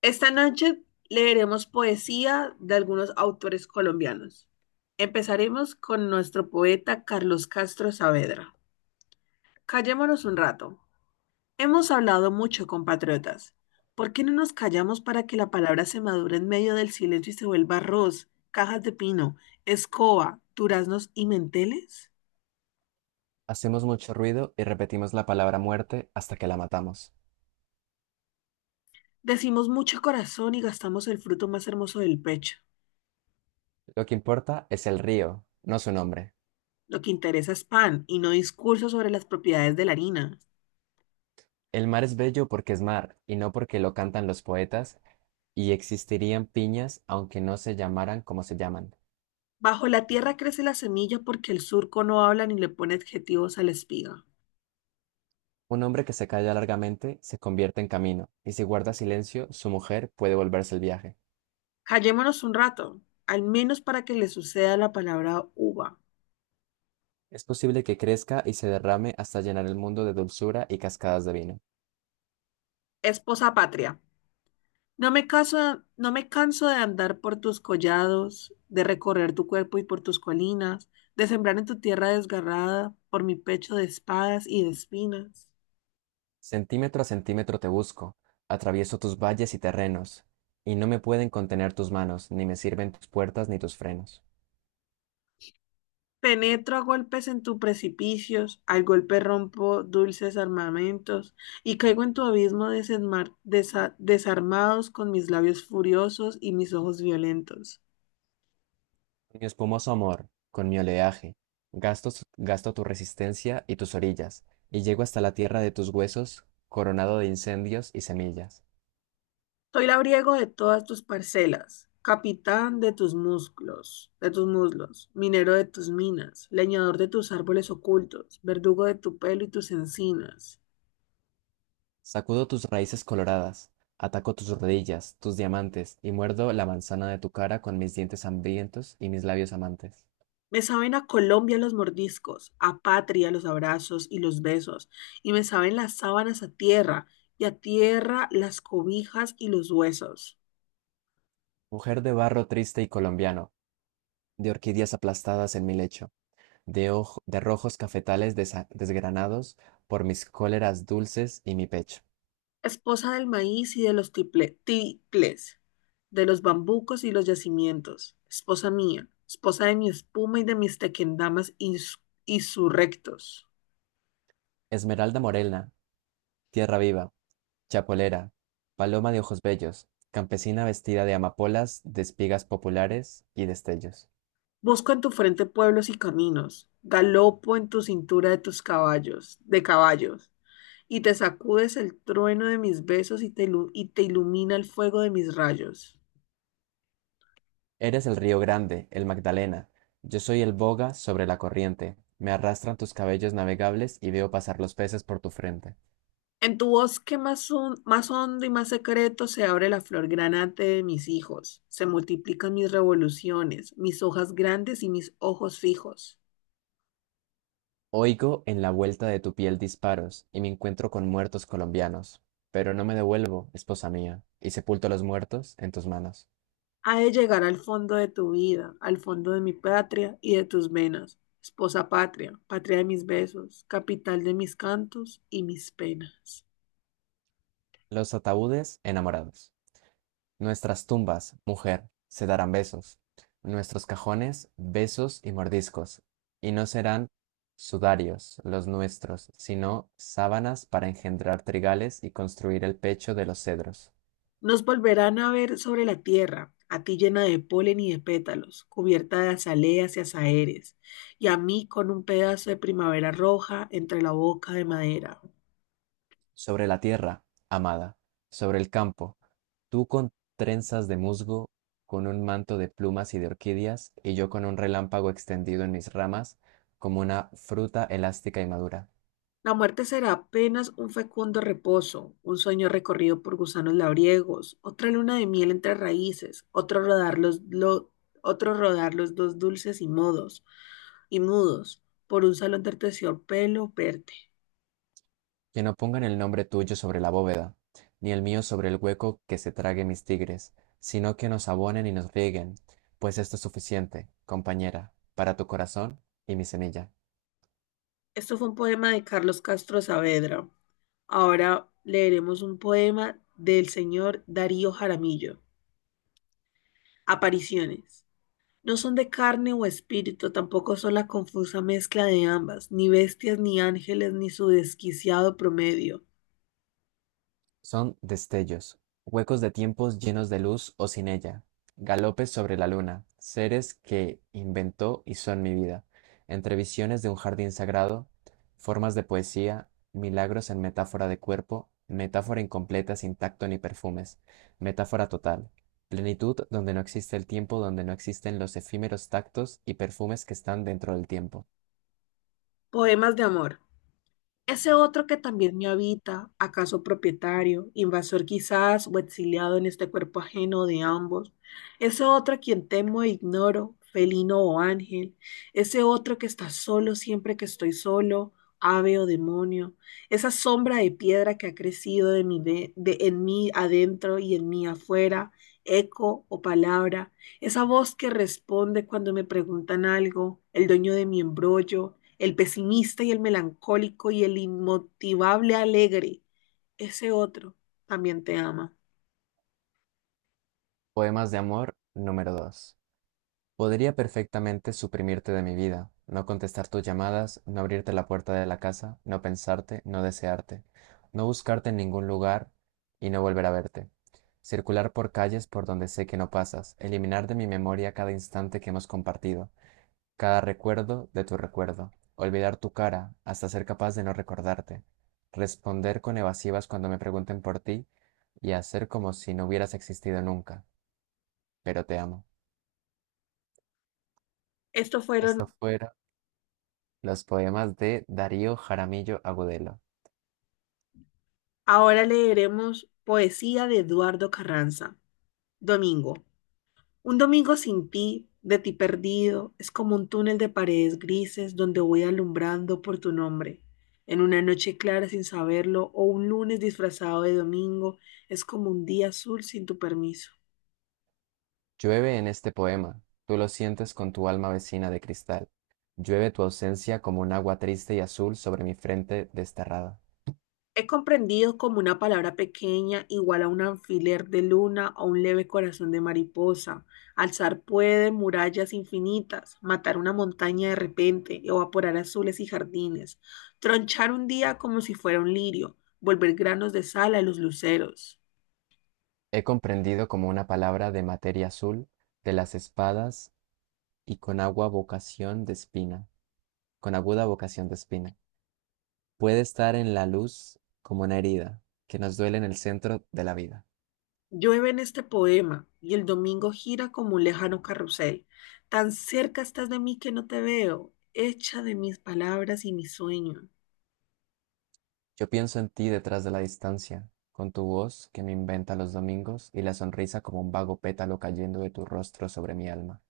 Esta noche leeremos poesía de algunos autores colombianos. Empezaremos con nuestro poeta Carlos Castro Saavedra. Callémonos un rato. Hemos hablado mucho, compatriotas. ¿Por qué no nos callamos para que la palabra se madure en medio del silencio y se vuelva arroz, cajas de pino, escoba, duraznos y menteles? Hacemos mucho ruido y repetimos la palabra muerte hasta que la matamos. Decimos mucho corazón y gastamos el fruto más hermoso del pecho. Lo que importa es el río, no su nombre. Lo que interesa es pan y no discursos sobre las propiedades de la harina. El mar es bello porque es mar y no porque lo cantan los poetas, y existirían piñas aunque no se llamaran como se llaman. Bajo la tierra crece la semilla porque el surco no habla ni le pone adjetivos a la espiga. Un hombre que se calla largamente se convierte en camino, y si guarda silencio, su mujer puede volverse el viaje. Callémonos un rato, al menos para que le suceda la palabra uva. Es posible que crezca y se derrame hasta llenar el mundo de dulzura y cascadas de vino. Esposa patria, no me caso, no me canso de andar por tus collados, de recorrer tu cuerpo y por tus colinas, de sembrar en tu tierra desgarrada, por mi pecho de espadas y de espinas. Centímetro a centímetro te busco, atravieso tus valles y terrenos, y no me pueden contener tus manos, ni me sirven tus puertas ni tus frenos. Penetro a golpes en tus precipicios, al golpe rompo dulces armamentos, y caigo en tu abismo desarmados con mis labios furiosos y mis ojos violentos. Con mi espumoso amor, con mi oleaje, gasto, gasto tu resistencia y tus orillas, y llego hasta la tierra de tus huesos, coronado de incendios y semillas. Soy labriego de todas tus parcelas, capitán de tus músculos, de tus muslos, minero de tus minas, leñador de tus árboles ocultos, verdugo de tu pelo y tus encinas. Sacudo tus raíces coloradas, ataco tus rodillas, tus diamantes, y muerdo la manzana de tu cara con mis dientes hambrientos y mis labios amantes. Me saben a Colombia los mordiscos, a patria los abrazos y los besos, y me saben las sábanas a tierra, y a tierra las cobijas y los huesos. Mujer de barro triste y colombiano, de orquídeas aplastadas en mi lecho, de rojos cafetales desgranados por mis cóleras dulces y mi pecho. Esposa del maíz y de los tiples, de los bambucos y los yacimientos. Esposa mía, esposa de mi espuma y de mis tequendamas insurrectos. Esmeralda morena, tierra viva, chapolera, paloma de ojos bellos, campesina vestida de amapolas, de espigas populares y destellos. Busco en tu frente pueblos y caminos, galopo en tu cintura de tus caballos, de caballos, y te sacudes el trueno de mis besos y te ilumina el fuego de mis rayos. Eres el río grande, el Magdalena. Yo soy el boga sobre la corriente. Me arrastran tus cabellos navegables y veo pasar los peces por tu frente. En tu bosque más hondo y más secreto se abre la flor granate de mis hijos, se multiplican mis revoluciones, mis hojas grandes y mis ojos fijos. Oigo en la vuelta de tu piel disparos y me encuentro con muertos colombianos, pero no me devuelvo, esposa mía, y sepulto a los muertos en tus manos. Ha de llegar al fondo de tu vida, al fondo de mi patria y de tus venas, esposa patria, patria de mis besos, capital de mis cantos y mis penas. Los ataúdes enamorados. Nuestras tumbas, mujer, se darán besos. Nuestros cajones, besos y mordiscos. Y no serán sudarios los nuestros, sino sábanas para engendrar trigales y construir el pecho de los cedros. Nos volverán a ver sobre la tierra, a ti llena de polen y de pétalos, cubierta de azaleas y azahares, y a mí con un pedazo de primavera roja entre la boca de madera. Sobre la tierra, amada, sobre el campo, tú con trenzas de musgo, con un manto de plumas y de orquídeas, y yo con un relámpago extendido en mis ramas, como una fruta elástica y madura. La muerte será apenas un fecundo reposo, un sueño recorrido por gusanos labriegos, otra luna de miel entre raíces, otro rodar los dos dulces y mudos por un salón de terciopelo verde. Que no pongan el nombre tuyo sobre la bóveda, ni el mío sobre el hueco que se trague mis tigres, sino que nos abonen y nos rieguen, pues esto es suficiente, compañera, para tu corazón y mi semilla. Esto fue un poema de Carlos Castro Saavedra. Ahora leeremos un poema del señor Darío Jaramillo. Apariciones. No son de carne o espíritu, tampoco son la confusa mezcla de ambas, ni bestias ni ángeles, ni su desquiciado promedio. Son destellos, huecos de tiempos llenos de luz o sin ella, galopes sobre la luna, seres que inventó y son mi vida, entre visiones de un jardín sagrado, formas de poesía, milagros en metáfora de cuerpo, metáfora incompleta sin tacto ni perfumes, metáfora total, plenitud donde no existe el tiempo, donde no existen los efímeros tactos y perfumes que están dentro del tiempo. Poemas de amor. Ese otro que también me habita, acaso propietario, invasor quizás o exiliado en este cuerpo ajeno de ambos, ese otro a quien temo e ignoro, felino o ángel, ese otro que está solo siempre que estoy solo, ave o demonio, esa sombra de piedra que ha crecido de mi de- en mí adentro y en mí afuera, eco o palabra, esa voz que responde cuando me preguntan algo, el dueño de mi embrollo, el pesimista y el melancólico y el inmotivable alegre, ese otro también te ama. Poemas de amor número 2. Podría perfectamente suprimirte de mi vida, no contestar tus llamadas, no abrirte la puerta de la casa, no pensarte, no desearte, no buscarte en ningún lugar y no volver a verte. Circular por calles por donde sé que no pasas, eliminar de mi memoria cada instante que hemos compartido, cada recuerdo de tu recuerdo, olvidar tu cara hasta ser capaz de no recordarte, responder con evasivas cuando me pregunten por ti y hacer como si no hubieras existido nunca, pero te amo. Estos Esto fueron, fuera. Los poemas de Darío Jaramillo Agudelo. ahora leeremos poesía de Eduardo Carranza. Domingo. Un domingo sin ti, de ti perdido, es como un túnel de paredes grises donde voy alumbrando por tu nombre. En una noche clara sin saberlo o un lunes disfrazado de domingo, es como un día azul sin tu permiso. Llueve en este poema, tú lo sientes con tu alma vecina de cristal. Llueve tu ausencia como un agua triste y azul sobre mi frente desterrada. Es comprendido como una palabra pequeña igual a un alfiler de luna o un leve corazón de mariposa. Alzar puede murallas infinitas, matar una montaña de repente, evaporar azules y jardines, tronchar un día como si fuera un lirio, volver granos de sal a los luceros. He comprendido como una palabra de materia azul, de las espadas y con agua vocación de espina, con aguda vocación de espina. Puede estar en la luz como una herida que nos duele en el centro de la vida. Llueve en este poema y el domingo gira como un lejano carrusel. Tan cerca estás de mí que no te veo, hecha de mis palabras y mis sueños, Yo pienso en ti detrás de la distancia, con tu voz que me inventa los domingos y la sonrisa como un vago pétalo cayendo de tu rostro sobre mi alma.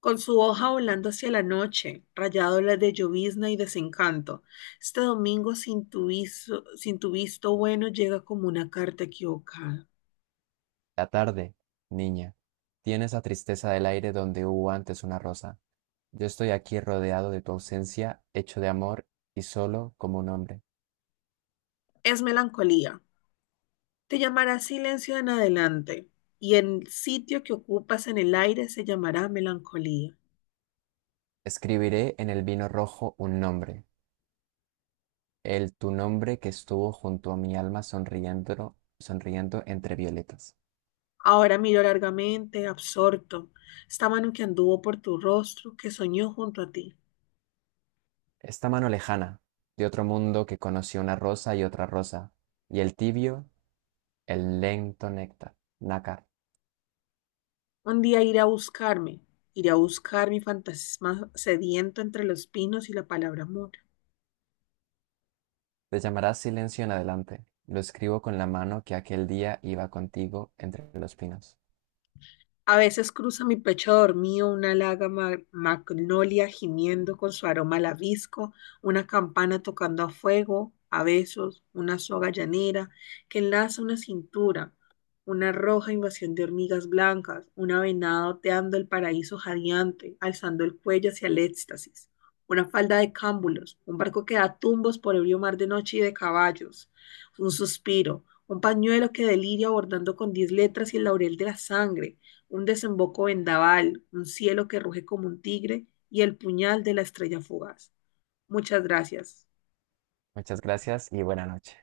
con su hoja volando hacia la noche, rayádolas de llovizna y desencanto. Este domingo sin tu visto bueno llega como una carta equivocada. La tarde, niña, tiene esa tristeza del aire donde hubo antes una rosa. Yo estoy aquí rodeado de tu ausencia, hecho de amor y solo como un hombre. Es melancolía. Te llamará silencio en adelante, y el sitio que ocupas en el aire se llamará melancolía. Escribiré en el vino rojo un nombre, el tu nombre que estuvo junto a mi alma sonriendo, sonriendo entre violetas. Ahora miro largamente, absorto, esta mano que anduvo por tu rostro, que soñó junto a ti. Esta mano lejana, de otro mundo que conoció una rosa y otra rosa, y el tibio, el lento néctar, nácar. Un día iré a buscarme, iré a buscar mi fantasma sediento entre los pinos y la palabra amor. Te llamarás silencio en adelante. Lo escribo con la mano que aquel día iba contigo entre los pinos. A veces cruza mi pecho dormido una magnolia gimiendo con su aroma labisco, una campana tocando a fuego, a besos, una soga llanera que enlaza una cintura, una roja invasión de hormigas blancas, una venada oteando el paraíso jadeante, alzando el cuello hacia el éxtasis, una falda de cámbulos, un barco que da tumbos por ebrio mar de noche y de caballos, un suspiro, un pañuelo que deliria bordando con 10 letras y el laurel de la sangre un desemboco vendaval, un cielo que ruge como un tigre y el puñal de la estrella fugaz. Muchas gracias. Muchas gracias y buena noche.